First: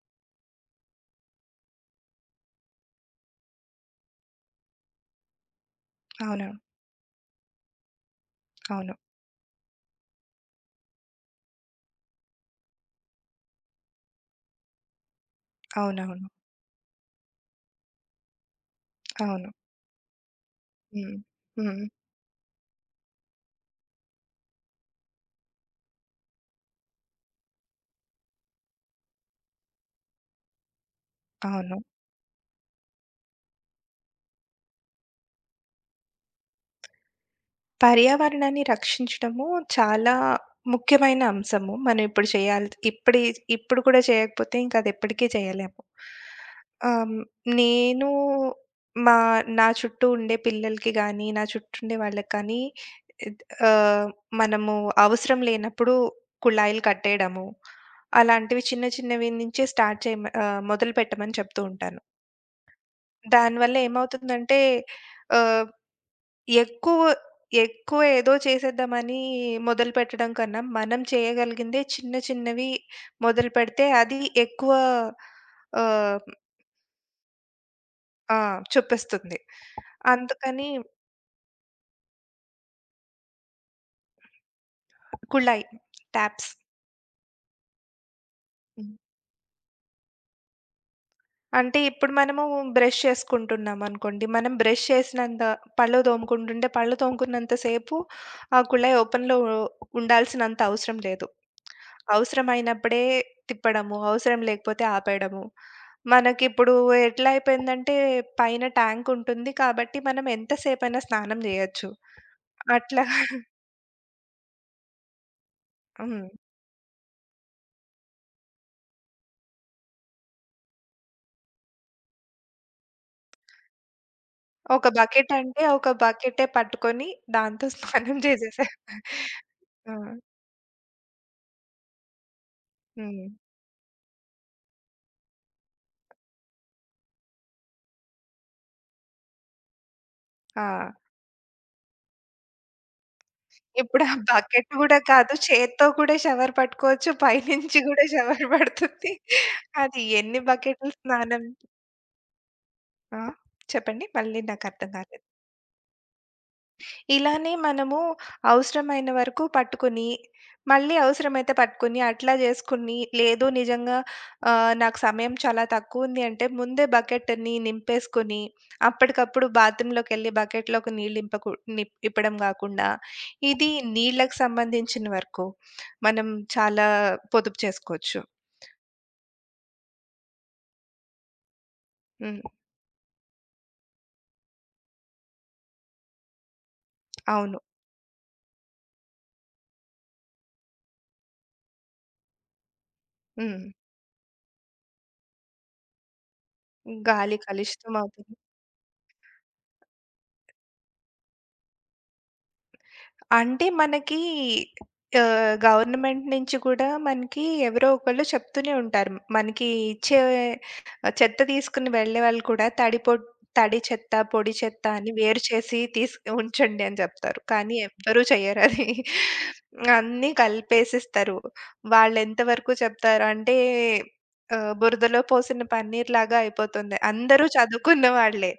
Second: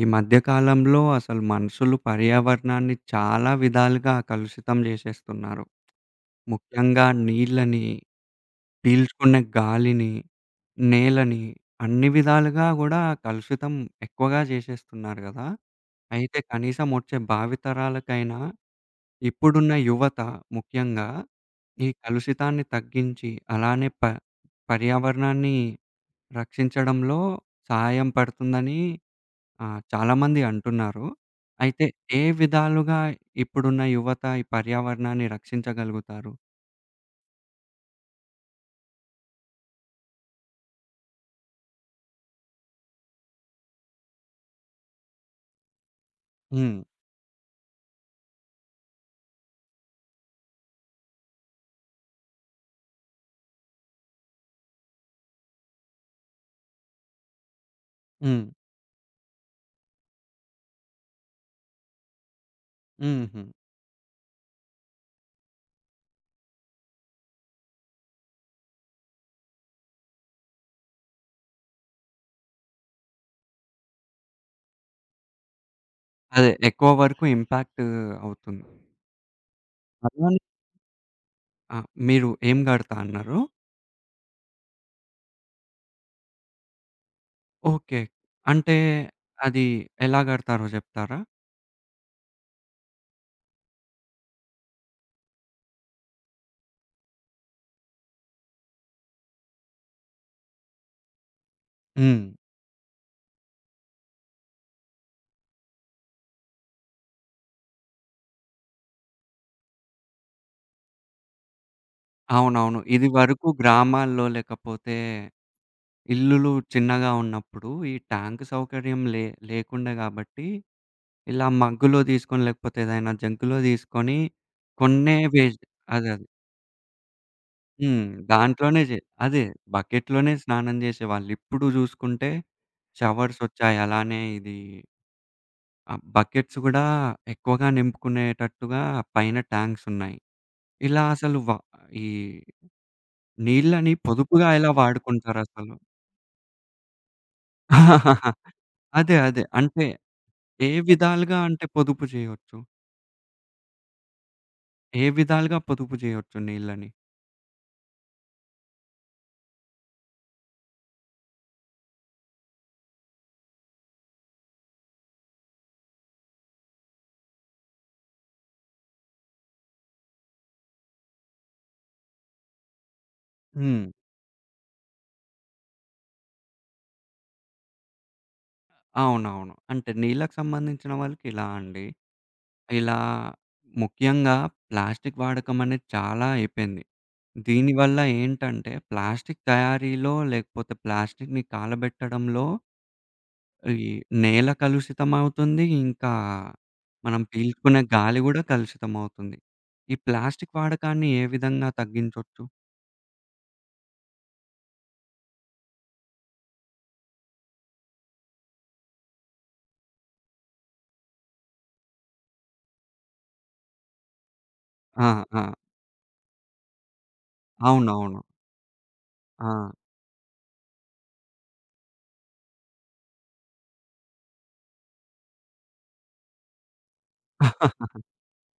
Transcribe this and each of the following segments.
ఈ మధ్య కాలంలో అసలు మనుషులు పర్యావరణాన్ని చాలా విధాలుగా కలుషితం చేసేస్తున్నారు. అవును. ముఖ్యంగా నీళ్ళని, అవును. పీల్చుకునే గాలిని, నేలని అన్ని విధాలుగా గూడా కలుషితం ఎక్కువగా చేసేస్తున్నారు గదా! అవునవును. అయితే కనీసం వచ్చే భావితరాలకైనా అవును. ఇప్పుడున్న యువత ముఖ్యంగా హ్మ్. హ్మ్. ఈ కలుషితాన్ని తగ్గించి అలానే పర్యావరణాన్ని రక్షించడంలో సహాయం పడుతుందని ఆ! చాలామంది అంటున్నారు. అవును. అయితే ఏ విధాలుగా ఇప్పుడున్న యువత ఈ పర్యావరణాన్ని రక్షించగలుగుతారు? పర్యావరణాన్ని రక్షించడము చాలా ముఖ్యమైన అంశము. మనం ఇప్పుడు చేయాలి. ఇప్పుడు కూడా చేయకపోతే ఇంక అది ఎప్పటికీ చేయలేము. హ్మ్. ఆహ్, నేను మా నా చుట్టూ ఉండే పిల్లలకి గానీ, నా చుట్టూ ఉండే వాళ్ళకి కానీ, ఇద్ ఆహ్, మనము అవసరం లేనప్పుడు కుళాయిలు కట్టేయడము, హ్మ్. అలాంటివి చిన్న చిన్నవి నుంచే మొదలుపెట్టమని చెప్తూ ఉంటాను. హుహు. దానివల్ల ఏమవుతుందంటే, ఆహ్, ఎక్కువ ఎక్కువ ఏదో చేసేద్దామని మొదలుపెట్టడం కన్నా, మనం చేయగలిగిందే చిన్న చిన్నవి మొదలుపెడితే అది ఎక్కువ, ఆహ్, అదే. ఎక్కువ వరకు ఇంపాక్ట్ ఆ, అవుతుంది. చూపిస్తుంది. అలానే అందుకని ఆ! మీరు ఏం గడతా అన్నారు? కుళాయి, ట్యాప్స్. ఓకే. అంటే అది ఎలా గడతారో జెప్తారా? అంటే ఇప్పుడు మనము బ్రష్ చేసుకుంటున్నామనుకోండి. మనం బ్రష్ చేసినంత పళ్ళు తోముకుంటుంటే, పళ్ళు తోముకున్నంత సేపు ఆ కుళాయి ఓపెన్‌లో ఉండాల్సినంత అవసరం లేదు. హ్మ్. అవసరమైనప్పుడే తిప్పడము, అవసరం లేకపోతే ఆపేయడము. మనకిప్పుడు ఎట్లా అయిపోయిందంటే, పైన ట్యాంక్ ఉంటుంది కాబట్టి మనం ఎంతసేపైనా స్నానం జేయొచ్చు. అవునవును. అట్లా. ఇది వరకు గ్రామాల్లో లేకపోతే హ్మ్. ఇల్లులు చిన్నగా ఉన్నప్పుడు ఈ ట్యాంక్ సౌకర్యం లేకుండే గాబట్టి ఇలా మగ్గులో తీసుకొని లేకపోతే ఏదైనా జంక్‌లో తీసుకొని ఒక కొన్నే బకెట్ అంటే వేస్ట్. ఒక అదే. అదే. బకెటే పట్టుకొని దాంతో హ్మ్. స్నానం చేసేసే. దాంట్లోనే అదే ఆ! బకెట్‌లోనే స్నానం చేసేవాళ్ళు. ఇప్పుడు చూసుకుంటే హ్మ్. షవర్స్ వచ్చాయి. అలానే ఇది ఆ బకెట్స్ కూడా ఎక్కువగా నింపుకునేటట్టుగా పైన ట్యాంక్స్ ఉన్నాయి. ఆ! ఇలా అసలు ఈ నీళ్ళని ఇప్పుడు ఆ పొదుపుగా బకెట్ ఎలా గూడా కాదు. వాడుకుంటారసలు? చేత్తో కూడా షవర్ పట్టుకోవచ్చు. పైనుంచి గూడా షవర్ పడుతుంది. అదే. అదే. అంటే అది ఎన్ని ఏ బకెట్లు విధాలుగా స్నానం. అంటే పొదుపు చేయొచ్చు? ఆ! చెప్పండి? మళ్ళీ నాకర్థం ఏ కాలేదు. విధాలుగా పొదుపు చేయొచ్చు నీళ్ళని? ఇలానే మనము అవసరమైన వరకు పట్టుకుని, మళ్ళీ అవసరమైతే పట్టుకుని, అట్లా జేసుకుని, లేదు, నిజంగా నాకు సమయం చాలా తక్కువుంది అంటే, ముందే బకెట్‌ని నింపేసుకొని, అప్పటికప్పుడు బాత్రూంలోకెళ్ళి బకెట్‌లోకి నీళ్ళు నింపకు నిప్ నింపడం గాకుండా, ఇది, హ్మ్. నీళ్ళకి సంబంధించిన వరకు మనం చాలా పొదుపు చేసుకోవచ్చు. అవునవును. అంటే నీళ్ళకి సంబంధించిన వాళ్ళకి ఇలా అండి. హ్మ్. ఇలా ముఖ్యంగా ప్లాస్టిక్ వాడకం అనేది చాలా అయిపోయింది. అవును. దీనివల్ల ఏంటంటే ప్లాస్టిక్ తయారీలో లేకపోతే ప్లాస్టిక్‌ని కాలబెట్టడంలో హ్మ్. ఈ నేల కలుషితమవుతుంది. ఇంకా మనం గాలి పీల్చుకునే కలుషితం గాలి అవుతుంది. గూడా కలుషితమవుతుంది. ఈ ప్లాస్టిక్ వాడకాన్ని ఏ విధంగా తగ్గించొచ్చు? అంటే మనకి, గవర్నమెంట్ నుంచి కూడా మనకి ఎవరో ఒకళ్ళు చెప్తూనే ఉంటారు. మనకి ఇచ్చే చెత్త తీసుకొని వెళ్ళే వాళ్ళు కూడా తడి చెత్త, పొడి చెత్త ఆ! అని ఆ! వేరు చేసి ఉంచండి అని చెప్తారు. కానీ అవునవును. ఎవ్వరూ చెయ్యరది. ఆ! అన్నీ కలిపేసిస్తారు. వాళ్ళెంత వరకు చెప్తారు అంటే, బురదలో పోసిన పన్నీర్‌లాగా అయిపోతుంది. అందరూ చదువుకున్న వాళ్ళే.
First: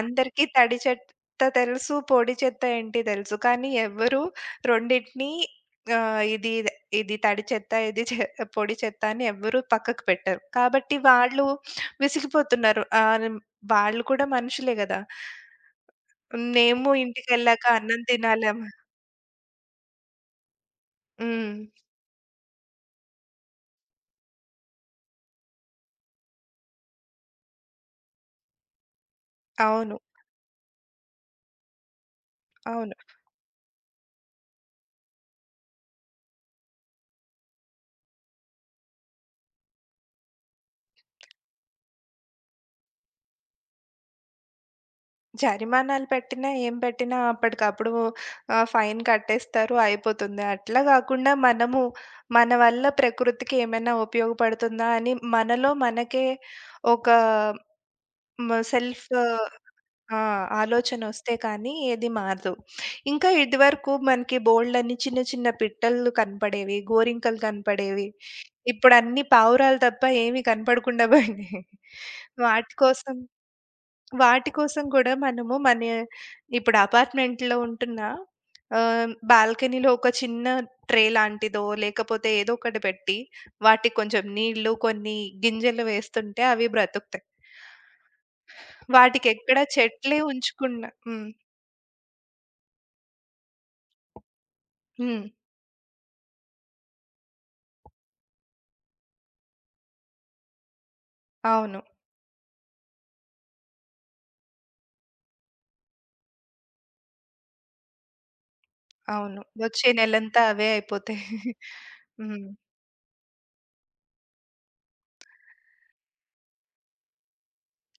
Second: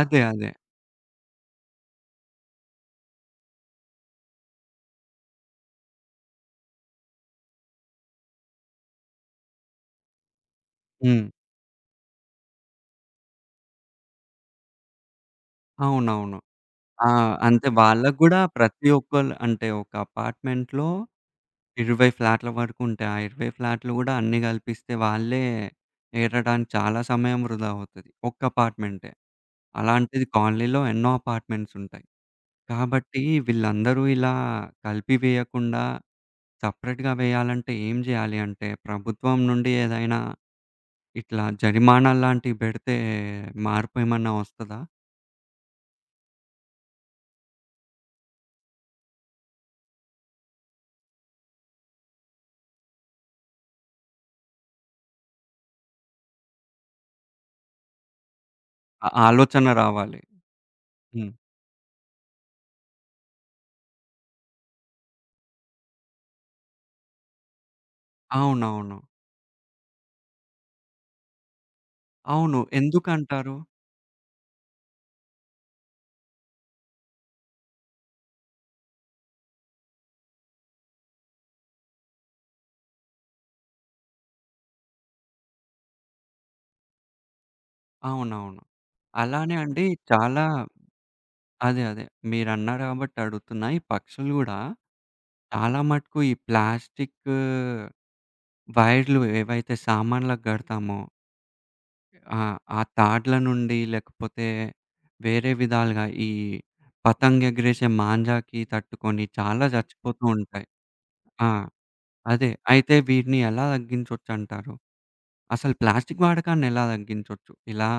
అదే. అదే. తడి చె చెత్త తెలుసు, పొడి చెత్త ఏంటి తెలుసు. కానీ ఎవ్వరు రెండిటిని, ఆహ్, ఇది ఇదె ఇది తడి చెత్త, ఇది చె పొడి చెత్త అని ఎవ్వరు పక్కకు పెట్టరు. కాబట్టి హ్మ్. వాళ్ళు విసిగిపోతున్నారు. ఆహ్, న్ వాళ్ళు కూడా మనుషులే గదా! అవునవును. మేము ఆ! ఇంటికెళ్ళాక అంతే అన్నం వాళ్ళకి గూడా తినాలె. ప్రతి ఒక్కళ్ళు అంటే ఒక అపార్ట్‌మెంట్‌లో హ్మ్. 20 ఫ్లాట్‌ల వరకు ఉంటాయి. ఆ 20 ఫ్లాట్‌లు గూడా అన్నీ గలిపిస్తే వాళ్ళే ఏరడానికి చాలా సమయం వృధా అవుతది. ఒక్క అపార్ట్‌మెంటే. అవును. అలాంటిది కాలనీలో ఎన్నో అపార్ట్‌మెంట్స్ ఉంటాయి. అవును. కాబట్టి వీళ్ళందరూ ఇలా కలిపి వేయకుండా సెపరేట్‌గా వేయాలంటే ఏం జేయాలి అంటే ప్రభుత్వం నుండి ఏదైనా ఇట్లా జరిమానా లాంటివి బెడితే మార్పు ఏమన్నా వస్తదా? జరిమానాలు పెట్టినా, ఏం పెట్టినా అప్పటికప్పుడు ఫైన్ కట్టేస్తారు, అయిపోతుంది. అట్లా గాకుండా మనము, మన వల్ల ప్రకృతికి ఏమైనా ఉపయోగపడుతుందా అని మనలో మనకే ఒక సెల్ఫ్. ఆ ఆలోచన రావాలి. ఆ! హ్మ్. ఆలోచనొస్తే కానీ ఏది మారదు. ఇంకా, ఇదివరకు మనకి బోలెడన్ని చిన్న చిన్న పిట్టలు కనపడేవి, గోరింకలు కనపడేవి. అవునవును. ఇప్పుడన్నీ పావురాలు తప్ప ఏమి కనపడకుండా పోయినాయి. అవును. వాటి కోసం ఎందుకంటారు? వాటి కోసం కూడా మనము, ఇప్పుడు అపార్ట్‌మెంట్‌లో ఉంటున్నా, బాల్కనీలో ఒక చిన్న ట్రే లాంటిదో, లేకపోతే ఏదో ఒకటి పెట్టి, వాటికి కొంచెం నీళ్ళు, కొన్ని గింజలు వేస్తుంటే అవి బ్రతుకుతాయి. అవునవును. అలానే వాటికెక్కడ అండి చెట్లే చాలా ఉంచకుండా. హ్మ్. అదే. అదే. మీరన్నారు కాబట్టి అడుగుతున్నా. ఈ పక్షులు గూడా హ్మ్. చాలా మటుకు ఈ ప్లాస్టిక్ వైర్లు ఏవైతే సామాన్లకు గడతామో అవును. ఆ తాడ్ల నుండి లేకపోతే వేరే విధాలుగా ఈ పతంగ్ ఎగిరేసే మాంజాకి తట్టుకొని అవును. చాలా వచ్చే చచ్చిపోతూ నెలంతా ఉంటాయి. అవే అయిపోతాయి. ఆ! హ్మ్. అదే. అయితే వీటిని ఎలా తగ్గించొచ్చంటారు? అసలు ప్లాస్టిక్ వాడకాన్ని ఎలా తగ్గించొచ్చు? ఇలా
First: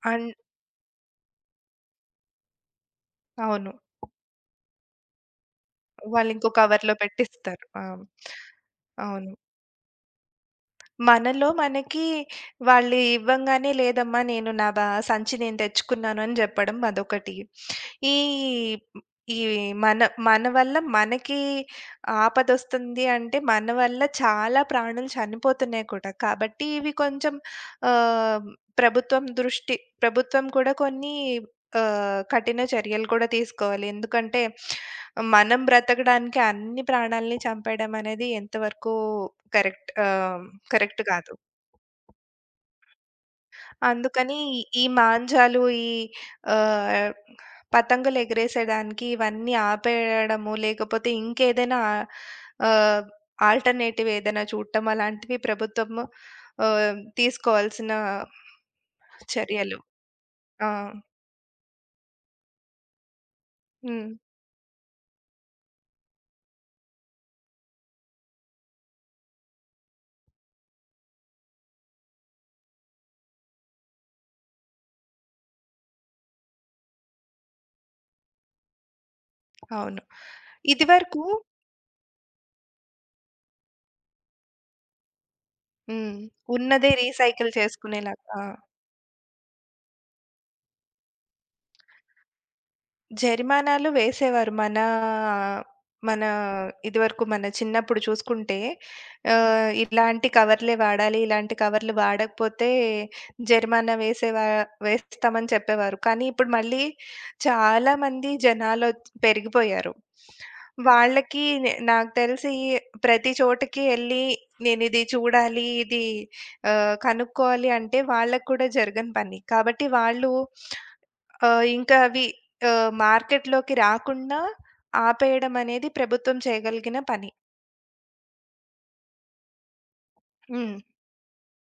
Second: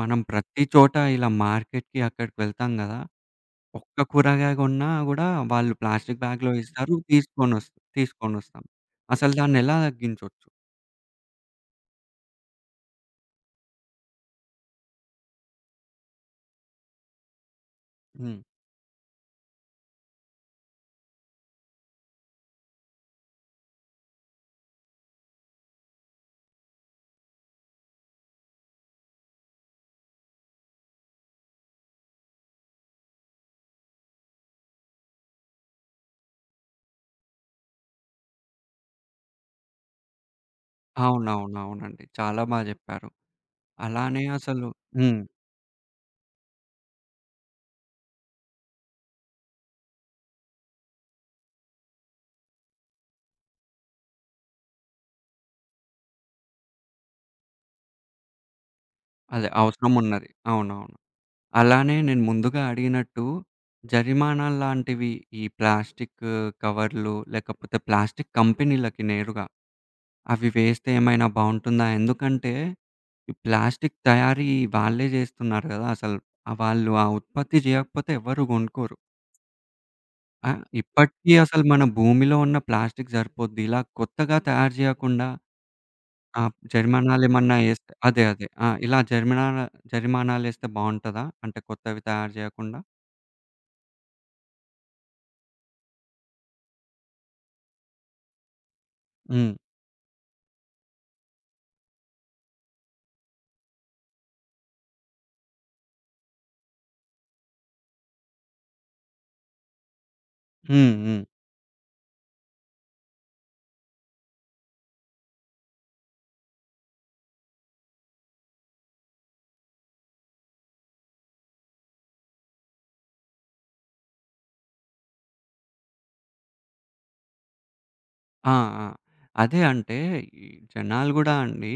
మనం అండ్ ప్రతి చోట ఇలా మార్కెట్‌కి అక్కడికి వెళ్తాం గదా! అవును. ఒక్క కూరగాయ గొన్నా గూడా వాళ్ళు ప్లాస్టిక్ వాళ్ళింకో బ్యాగ్‌లో కవర్‌లో ఇస్తారు. పెట్టిస్తారు. ఆ! తీసుకొనొస్తాం. అసలు అవును. దాన్నెలా తగ్గించొచ్చు? మనలో మనకి, వాళ్ళు ఇవ్వంగానే లేదమ్మా, నేను నా సంచి నేను తెచ్చుకున్నాను అని చెప్పడం అదొకటి. ఈ హ్మ్. ఈ మన మన వల్ల మనకి ఆపదొస్తుంది అంటే, మన వల్ల చాలా ప్రాణులు చనిపోతున్నాయి కూడా. కాబట్టి ఇవి కొంచెం, ఆహ్, ప్రభుత్వం దృష్టి ప్రభుత్వం కూడా కొన్ని కఠిన చర్యలు కూడా తీసుకోవాలి. ఎందుకంటే మనం బ్రతకడానికి అన్ని ప్రాణాల్ని చంపేయడం అనేది ఎంతవరకు కరెక్ట్ ఆహ్, కరెక్ట్ కాదు. అవునవునవునండి. చాలా బా జెప్పారు. అలానే అందుకని అసలు ఈ హ్మ్. మాంజాలు, ఆహ్, పతంగులు ఎగరేసేదానికి ఇవన్నీ ఆపేయడము, లేకపోతే ఇంకేదైనా ఆహ్, ఆల్టర్‌నేటివ్ ఏదైనా చూడటం, అలాంటివి ప్రభుత్వము తీసుకోవాల్సిన అదే చర్యలు. అవసరం ఉన్నది. ఆ! అవునవును. అలానే నేను ముందుగా అడిగినట్టు హ్మ్. జరిమానాల్లాంటివి ఈ ప్లాస్టిక్ కవర్లు లేకపోతే ప్లాస్టిక్ కంపెనీలకి నేరుగా అవి వేస్తే ఏమైనా బావుంటుందా? ఎందుకంటే, ఈ ప్లాస్టిక్ తయారీ వాళ్ళే జేస్తున్నారు గదా! అసలు వాళ్ళు ఆ ఉత్పత్తి జేయకపోతే ఎవ్వరు గొనుక్కోరు. అవును. ఆ! ఇదివరకు. ఇప్పటికీ అసలు మన భూమిలో ఉన్న ప్లాస్టిక్ సరిపోద్ది. ఇలా కొత్తగా తయారు జేయకుండా హ్మ్. ఆ! ఉన్నదే రీసైకిల్ జరిమానాలేమన్నా యేస్తే అదే. చేసుకునేలాగా. ఆ! అదే. ఆ! ఇలా జరిమానాలేస్తే బావుంటదా? అంటే కొత్తవి తయారు జేయకుండా? జరిమానాలు వేసేవారు. మన మన ఇదివరకు మన చిన్నప్పుడు చూసుకుంటే, హ్మ్. ఇలాంటి కవర్‌లే వాడాలి, ఇలాంటి కవర్‌లు వాడకపోతే జరిమానా వేస్తామని చెప్పేవారు. కానీ ఇప్పుడు మళ్ళీ చాలామంది జనాలు పెరిగిపోయారు. హ్మ్. హ్మ్. వాళ్ళకి, నాకు తెలిసి, ప్రతి చోటకి ఎళ్లి నేనిది చూడాలి, ఇది కనుక్కోవాలి అంటే వాళ్ళకి కూడా జరగని పని. కాబట్టి వాళ్ళు, ఇంకా అవి మార్కెట్‌లోకి రాకుండా ఆపేయడం అనేది ప్రభుత్వం చేయగలిగిన పని. ఆ! ఆ! అదే అంటే, ఈ హ్మ్. జనాలు గూడా అండి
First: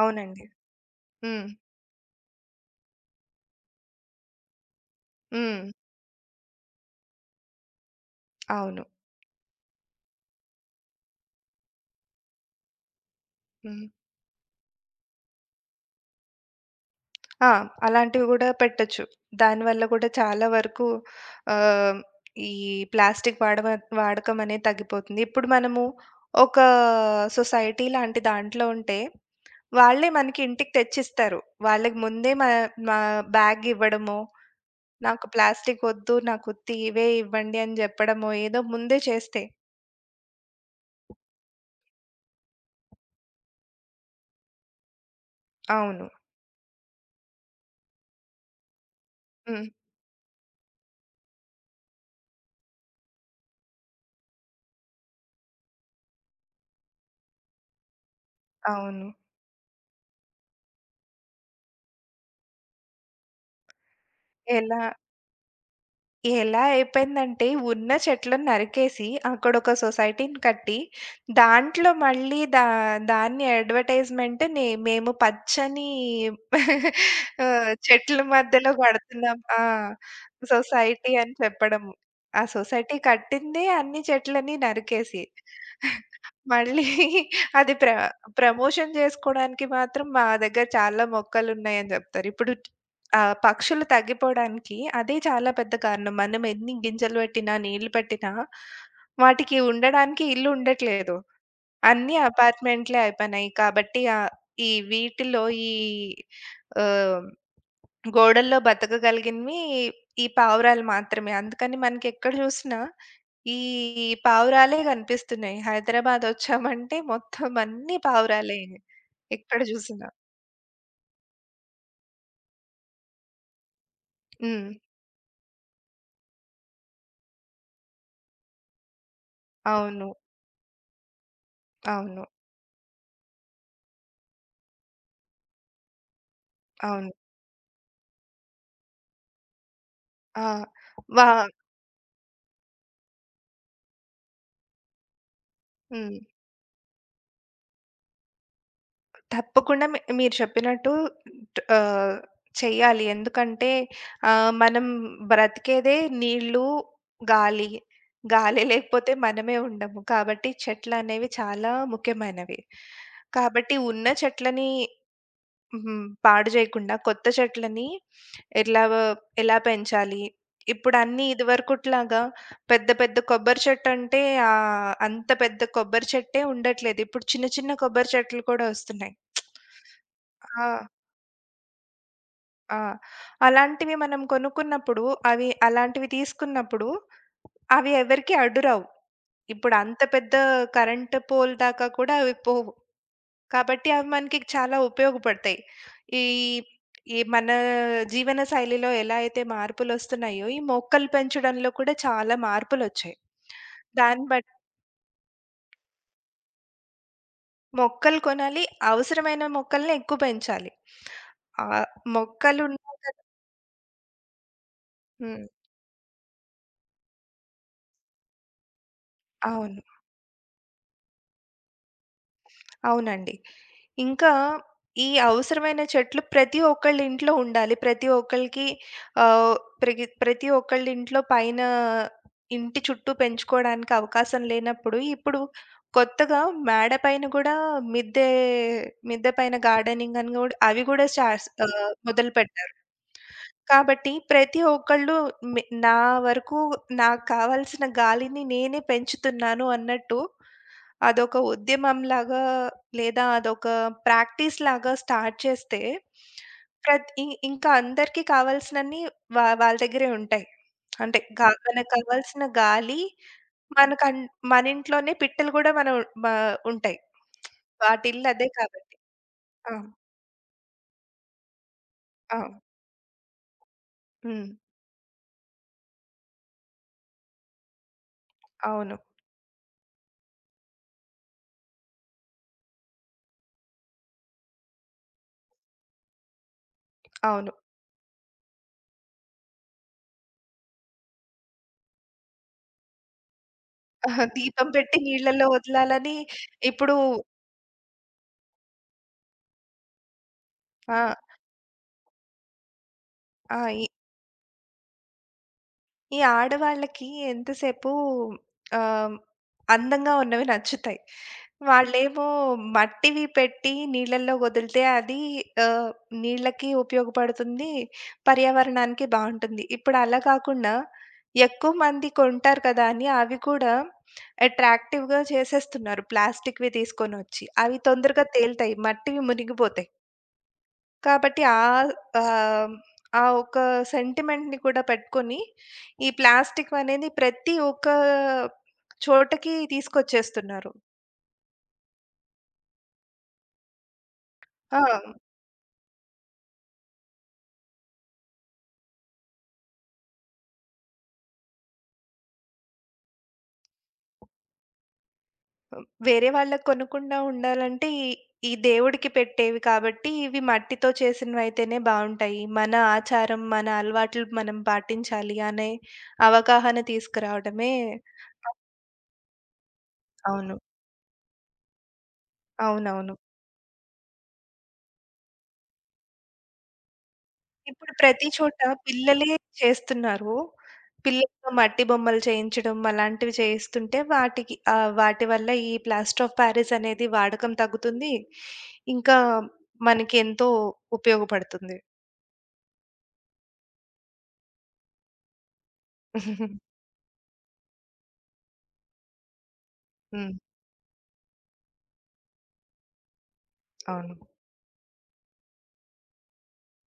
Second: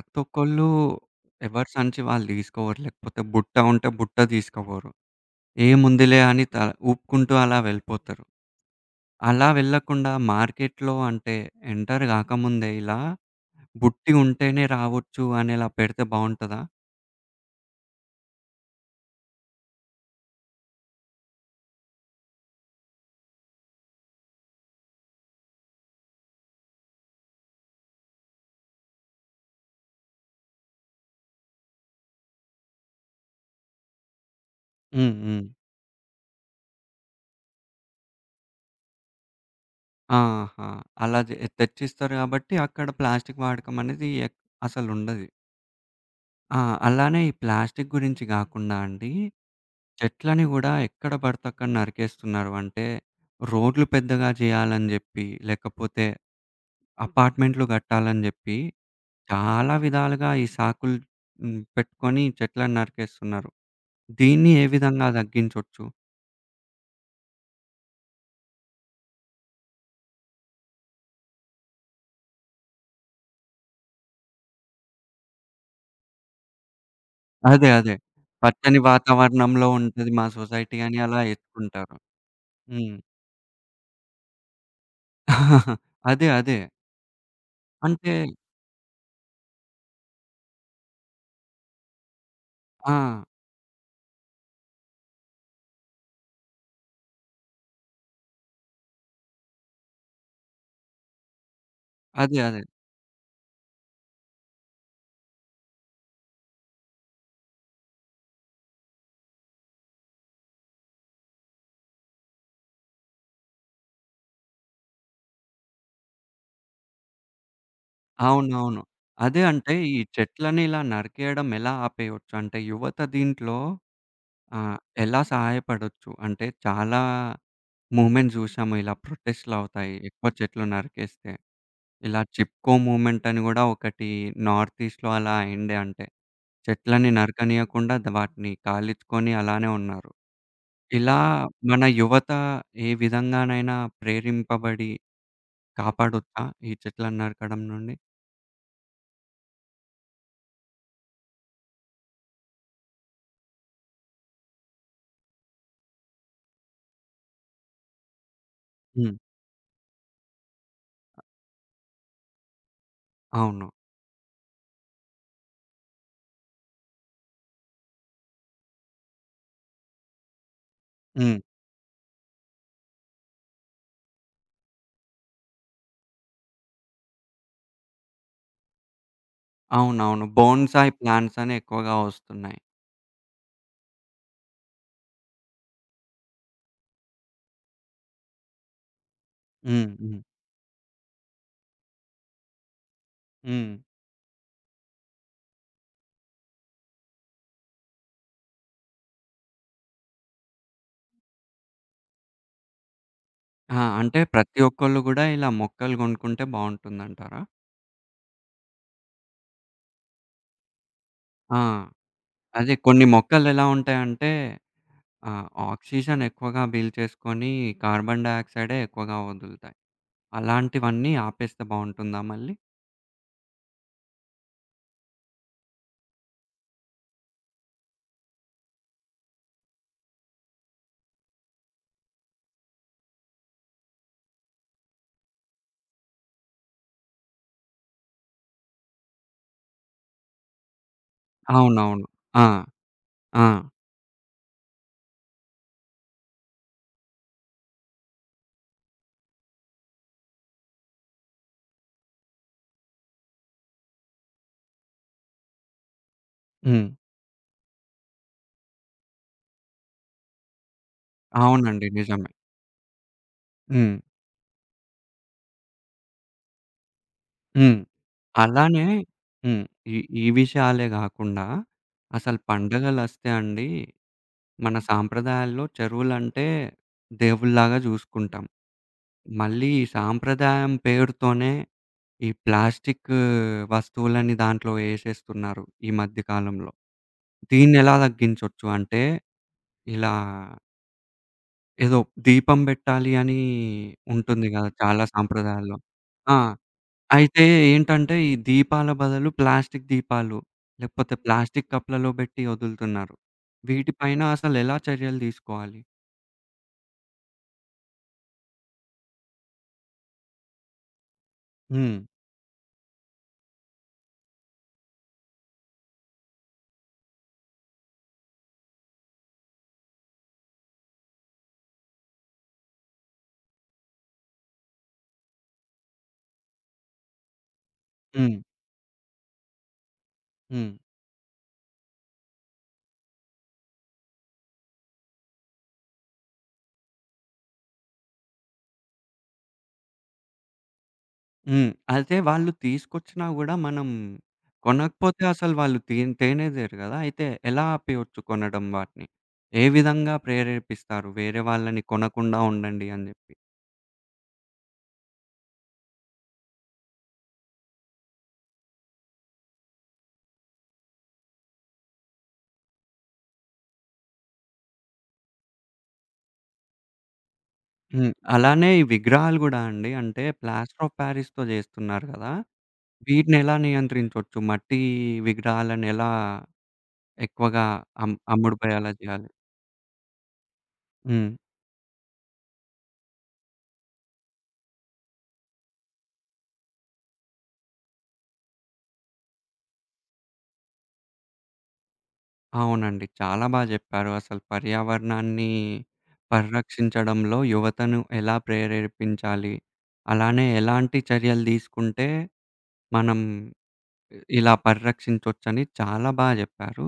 అవునండి. హ్మ్. ఎవరి సంచి వాళ్ళు తీసుకోవరు. లేకపోతే బుట్ట ఉంటే బుట్ట తీసుకోపోరు. హ్మ్. ఏముందిలే అని ఊపుకుంటూ అలా వెళ్ళిపోతారు. అవును. అలా వెళ్ళకుండా మార్కెట్‌లో అంటే ఎంటర్ కాకముందే ఇలా హ్మ్. బుట్టి ఉంటేనే రావచ్చు అనేలా పెడితే బావుంటదా? ఆ! అలాంటివి గూడా పెట్టొచ్చు. దానివల్ల గూడా చాలా వరకు, ఆహ్, ఈ ప్లాస్టిక్ వాడకం అనేది తగ్గిపోతుంది. ఇప్పుడు మనము ఒక సొసైటీ లాంటి దాంట్లో ఉంటే వాళ్ళే మనకి ఇంటికి తెచ్చిస్తారు. వాళ్ళకి ముందే మా బ్యాగ్ ఇవ్వడమో, హ్మ్. నాకు హ్మ్. ప్లాస్టిక్ వద్దు, నాకు ఉత్తి ఇవే ఇవ్వండి అని జెప్పడమో, ఏదో ముందే చేస్తే. ఆహా! అలా తెచ్చిస్తారు కాబట్టి అక్కడ ప్లాస్టిక్ వాడకం అనేది అసలుండది. అవును. ఆ! అలానే ఈ ప్లాస్టిక్ గురించి కాకుండా అండి హ్మ్. చెట్లని గూడా ఎక్కడ పడితే అక్కడ నరికేస్తున్నారు. అంటే రోడ్లు పెద్దగా జేయాలని జెప్పి, లేకపోతే హ్మ్. అపార్ట్‌మెంట్లు గట్టాలని జెప్పి, అవును. చాలా విధాలుగా ఈ సాకులు హ్మ్. పెట్టుకొని చెట్లను నరికేస్తున్నారు. దీన్ని ఏ ఎలా విధంగా తగ్గించొచ్చు? ఎలా అయిపోయిందంటే, ఉన్న చెట్లను నరికేసి, అక్కడొక సొసైటీని కట్టి, దాంట్లో మళ్ళీ దాన్ని అడ్వర్టైజ్‌మెంట్, మేము పచ్చని అదే. అదే. చెట్ల మధ్యలో పచ్చని గడుతున్నాం. ఆ! వాతావరణంలో ఉంటది మా సొసైటీ అని సొసైటీ అలా అని చెప్పడం. ఎత్తుకుంటారు. ఆ సొసైటీ హ్మ్. కట్టిందే అన్ని చెట్లని నరికేసి. అదే. అదే. మళ్ళీ అది అంటే ప్రమోషన్ జేసుకోడానికి మాత్రం మా దగ్గర చాలా మొక్కలున్నాయని జెప్తారు. ఇప్పుడు. ఆ! ఆ! పక్షులు తగ్గిపోవడానికి అదే చాలా పెద్ద కారణం. మనం ఎన్ని గింజలు పెట్టినా, నీళ్లు పెట్టినా వాటికి ఉండడానికి ఇల్లు ఉండట్లేదు. అన్నీ అదే. అదే. అపార్ట్‌మెంట్‌లే అయిపోయినాయి. కాబట్టి ఆహ్, ఈ వీటిలో ఈ ఆహ్, గోడల్లో బతకగలిగినవి ఈ పావురాలు మాత్రమే. అందుకని మనకి ఎక్కడ చూసినా ఈ పావురాలే కనిపిస్తున్నాయి. హైదరాబాద్ వచ్చామంటే మొత్తం అన్నీ పావురాలే, అవునవును. అదే ఎక్కడ అంటే ఈ చూసినా. చెట్లని ఇలా నరికేయడం ఎలా ఆపేయొచ్చు? అంటే యువత దీంట్లో హ్మ్. ఆహ్, ఎలా సహాయపడొచ్చు? అంటే చాలా మూవ్‌మెంట్స్ జూసాము ఇలా ప్రొటెస్ట్‌లవుతాయి అవును. ఎక్కువ చెట్లు నరికేస్తే. ఇలా అవును. చిప్కో మూవ్‌మెంట్ అని గూడా ఒకటి నార్త్ ఈస్ట్‌లో అలా అయిండే అంటే. చెట్లని అవును. నరకనీయకుండా ద వాటిని కాలిచ్చుకొని అలానే ఉన్నారు. ఆ! ఇలా వా మన యువత ఏ విధంగానైనా ప్రేరింపబడి హ్మ్. కాపాడొచ్చా? ఈ చెట్లను నరకడం నుండి? తప్పకుండా మీరు చెప్పినట్టు ట్ ఆహ్, చెయ్యాలి. ఎందుకంటే, మనం బ్రతికేదే నీళ్ళు, గాలి. గాలి లేకపోతే హ్మ్. మనమే ఉండము. కాబట్టి చెట్లనేవి చాలా ముఖ్యమైనవి. అవును. కాబట్టి ఉన్న చెట్లని పాడు జేయకుండా, కొత్త చెట్లని ఎట్లా ఎలా పెంచాలి? ఇప్పుడన్నీ హ్మ్. ఇదివరకుట్లాగా పెద్ద పెద్ద కొబ్బరి చెట్టంటే అంత పెద్ద కొబ్బరి చెట్టే ఉండట్లేదు. ఇప్పుడు చిన్న చిన్న కొబ్బరి చెట్లు కూడా ఒస్తున్నాయి. అవునవును. ఆ! బోన్సాయ్ ప్లాంట్స్ అని ఎక్కువగా వస్తున్నాయి. ఆ! అలాంటివి మనం కొనుక్కున్నప్పుడు, అవి అలాంటివి తీసుకున్నప్పుడు అవి ఎవరికీ అడ్డురావు. ఇప్పుడు హ్మ్. అంత హ్మ్. పెద్ద కరెంట్ పోల్ దాకా కూడా అవి పోవు. హ్మ్. కాబట్టి అవి మనకి చాలా ఉపయోగపడతాయి. ఈ ఈ మన జీవన శైలిలో ఎలా అయితే మార్పులొస్తున్నాయో, ఈ మొక్కలు పెంచడంలో కూడా చాలా మార్పులొచ్చాయి. ఆ! అంటే దాన్ని బట్టి ప్రతి ఒక్కళ్ళు గూడా ఇలా మొక్కలు గొనుక్కుంటే బావుంటుందంటారా? మొక్కలు కొనాలి. అవసరమైన మొక్కల్ని ఎక్కువ పెంచాలి. ఆ! ఆహ్, అదే మొక్కలున్నాయి కొన్ని కదా! మొక్కలెలా ఉంటాయంటే హ్మ్. ఆహ్, ఆక్సిజన్ ఎక్కువగా పీల్చేసుకొని కార్బన్ డయాక్సైడే ఎక్కువగా వదులుతాయి. అవును. అలాంటివన్నీ ఆపేస్తే బావుంటుందా మళ్ళీ? అవునండి. ఇంకా, ఈ అవసరమైన చెట్లు ప్రతి ఒక్కళ్ళ ఇంట్లో ఉండాలి. ప్రతి ఒక్కళ్ళకి, ఆహ్, ప్రగి ప్రతి ఒక్కళ్ళ ఇంట్లో పైన, ఇంటి చుట్టూ పెంచుకోవడానికి అవకాశం లేనప్పుడు, ఇప్పుడు కొత్తగా మేడ పైన గూడా, మిద్దె, మిద్దె పైన గార్డెనింగ్ అని గూడా, అవి గూడా అవునవును. ఆ! మొదలుపెట్టారు. ఆ! కాబట్టి ప్రతి ఒక్కళ్ళు, మి నా వరకు నాకు కావాల్సిన గాలిని నేనే పెంచుతున్నాను అన్నట్టు, అదొక ఉద్యమంలాగా, లేదా అదొక ప్రాక్టీస్ లాగా స్టార్ట్ చేస్తే, హ్మ్. ప్రత్ ఇ ఇంకా అందరికీ కావాల్సినన్ని వాళ్ళ దగ్గరే ఉంటాయి. అంటే అవునండి. మనకు నిజమే. కావాల్సిన గాలి హ్మ్. మనకన్ మన ఇంట్లోనే పిట్టలు గూడా మనం మ ఉంటాయి. హ్మ్. వాటిల్లు అదే అలానే కాబట్టి. హ్మ్. ఆ! ఈ ఈ విషయాలే గాకుండా ఆ! అసలు పండగలొస్తే అండి హ్మ్. మన సాంప్రదాయాల్లో చెరువులంటే దేవుళ్ళలాగా జూసుకుంటాం. అవును. మళ్ళీ ఈ సాంప్రదాయం పేరుతోనే ఈ ప్లాస్టిక్ వస్తువులని దాంట్లో యేసేస్తున్నారు ఈ మధ్య కాలంలో. అవును. దీన్నెలా తగ్గించొచ్చు? అంటే ఇలా ఏదో దీపం బెట్టాలి అని ఆహా, ఉంటుంది దీపం గదా! పెట్టి చాలా నీళ్ళలో సాంప్రదాయాల్లో. వదలాలని. ఆ! ఇప్పుడు. అయితే ఏంటంటే ఈ దీపాల బదులు ప్లాస్టిక్ దీపాలు ఆ! లేకపోతే ప్లాస్టిక్ కప్పులలో బెట్టి వదులుతున్నారు. ఆ! వీటిపైన అసలెలా చర్యలు దీసుకోవాలి? ఈ ఆడవాళ్ళకి ఎంతసేపు ఆహ్, అందంగా ఉన్నవి నచ్చుతాయి. హ్మ్. వాళ్ళేమో మట్టివి పెట్టి నీళ్ళల్లో వదిలితే అది, ఆహ్, నీళ్ళకి ఉపయోగపడుతుంది, పర్యావరణానికి బావుంటుంది. ఇప్పుడు అలా కాకుండా, ఎక్కువ మంది కొంటారు కదా అని, అవి కూడా అట్రాక్టివ్‌గా చేసేస్తున్నారు ప్లాస్టిక్‌వి తీసుకొనొచ్చి. అవి తొందరగా హ్మ్. తేలుతాయి, మట్టివి మునిగిపోతాయి. హ్మ్. కాబట్టి, ఆహ్, ఆహ్, ఆ ఒక్క సెంటిమెంట్‌ని కూడా పెట్టుకొని, ఈ ప్లాస్టిక్ అనేది ప్రతి ఒక్క చోటకి తీసుకొచ్చేస్తున్నారు. హ్మ్. అయితే వాళ్ళు తీసుకొచ్చినా గూడా మనం ఆ! కొనకపోతే అసలు వాళ్ళు తేనేదేయరు గదా! అయితే ఎలా ఆపేయొచ్చు కొనడం వాటిని? ఏ విధంగా ప్రేరేపిస్తారు వేరే వాళ్ళని కొనకుండా ఉండండి అని జెప్పి? వేరే వాళ్ళకి కొనకుండా ఉండాలంటే, ఈ ఈ దేవుడికి పెట్టేవి కాబట్టి, ఇవి మట్టితో చేసినవైతేనే బావుంటాయి. మన ఆచారం, మన అలవాట్లు మనం పాటించాలి అనే అవగాహన తీసుకురావడమే. హ్మ్. అలానే ఈ విగ్రహాలు గూడా అండి. అంటే అవును. ప్లాస్టర్ ఆఫ్ పారిస్‌తో జేస్తున్నారు గదా! అవునవును. వీటినెలా నియంత్రించొచ్చు? మట్టి విగ్రహాలను ఎలా ఎక్కువగా ఇప్పుడు ప్రతి చోట అమ్ముడుపోయేలా జేయాలి? పిల్లలే చేస్తున్నారు. హ్మ్. పిల్లలతో మట్టి బొమ్మలు చేయించడం అలాంటివి చేయిస్తుంటే, వాటి వల్ల ఈ ప్లాస్టర్ ఆఫ్ పారిస్ అనేది వాడకం తగ్గుతుంది. ఇంకా మనకి ఎంతో ఉపయోగపడుతుంది. అవునండి. చాలా బా జెప్పారు. అసలు పర్యావరణాన్ని పరిరక్షించడంలో యువతను ఎలా ప్రేరేపించాలి? హ్మ్. అలానే ఎలాంటి చర్యలు దీసుకుంటే మనం అవును. ఇలా పరిరక్షించొచ్చని చాలా బా జెప్పారు.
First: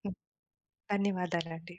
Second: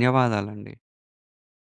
హ్మ్. ధన్యవాదాలండి.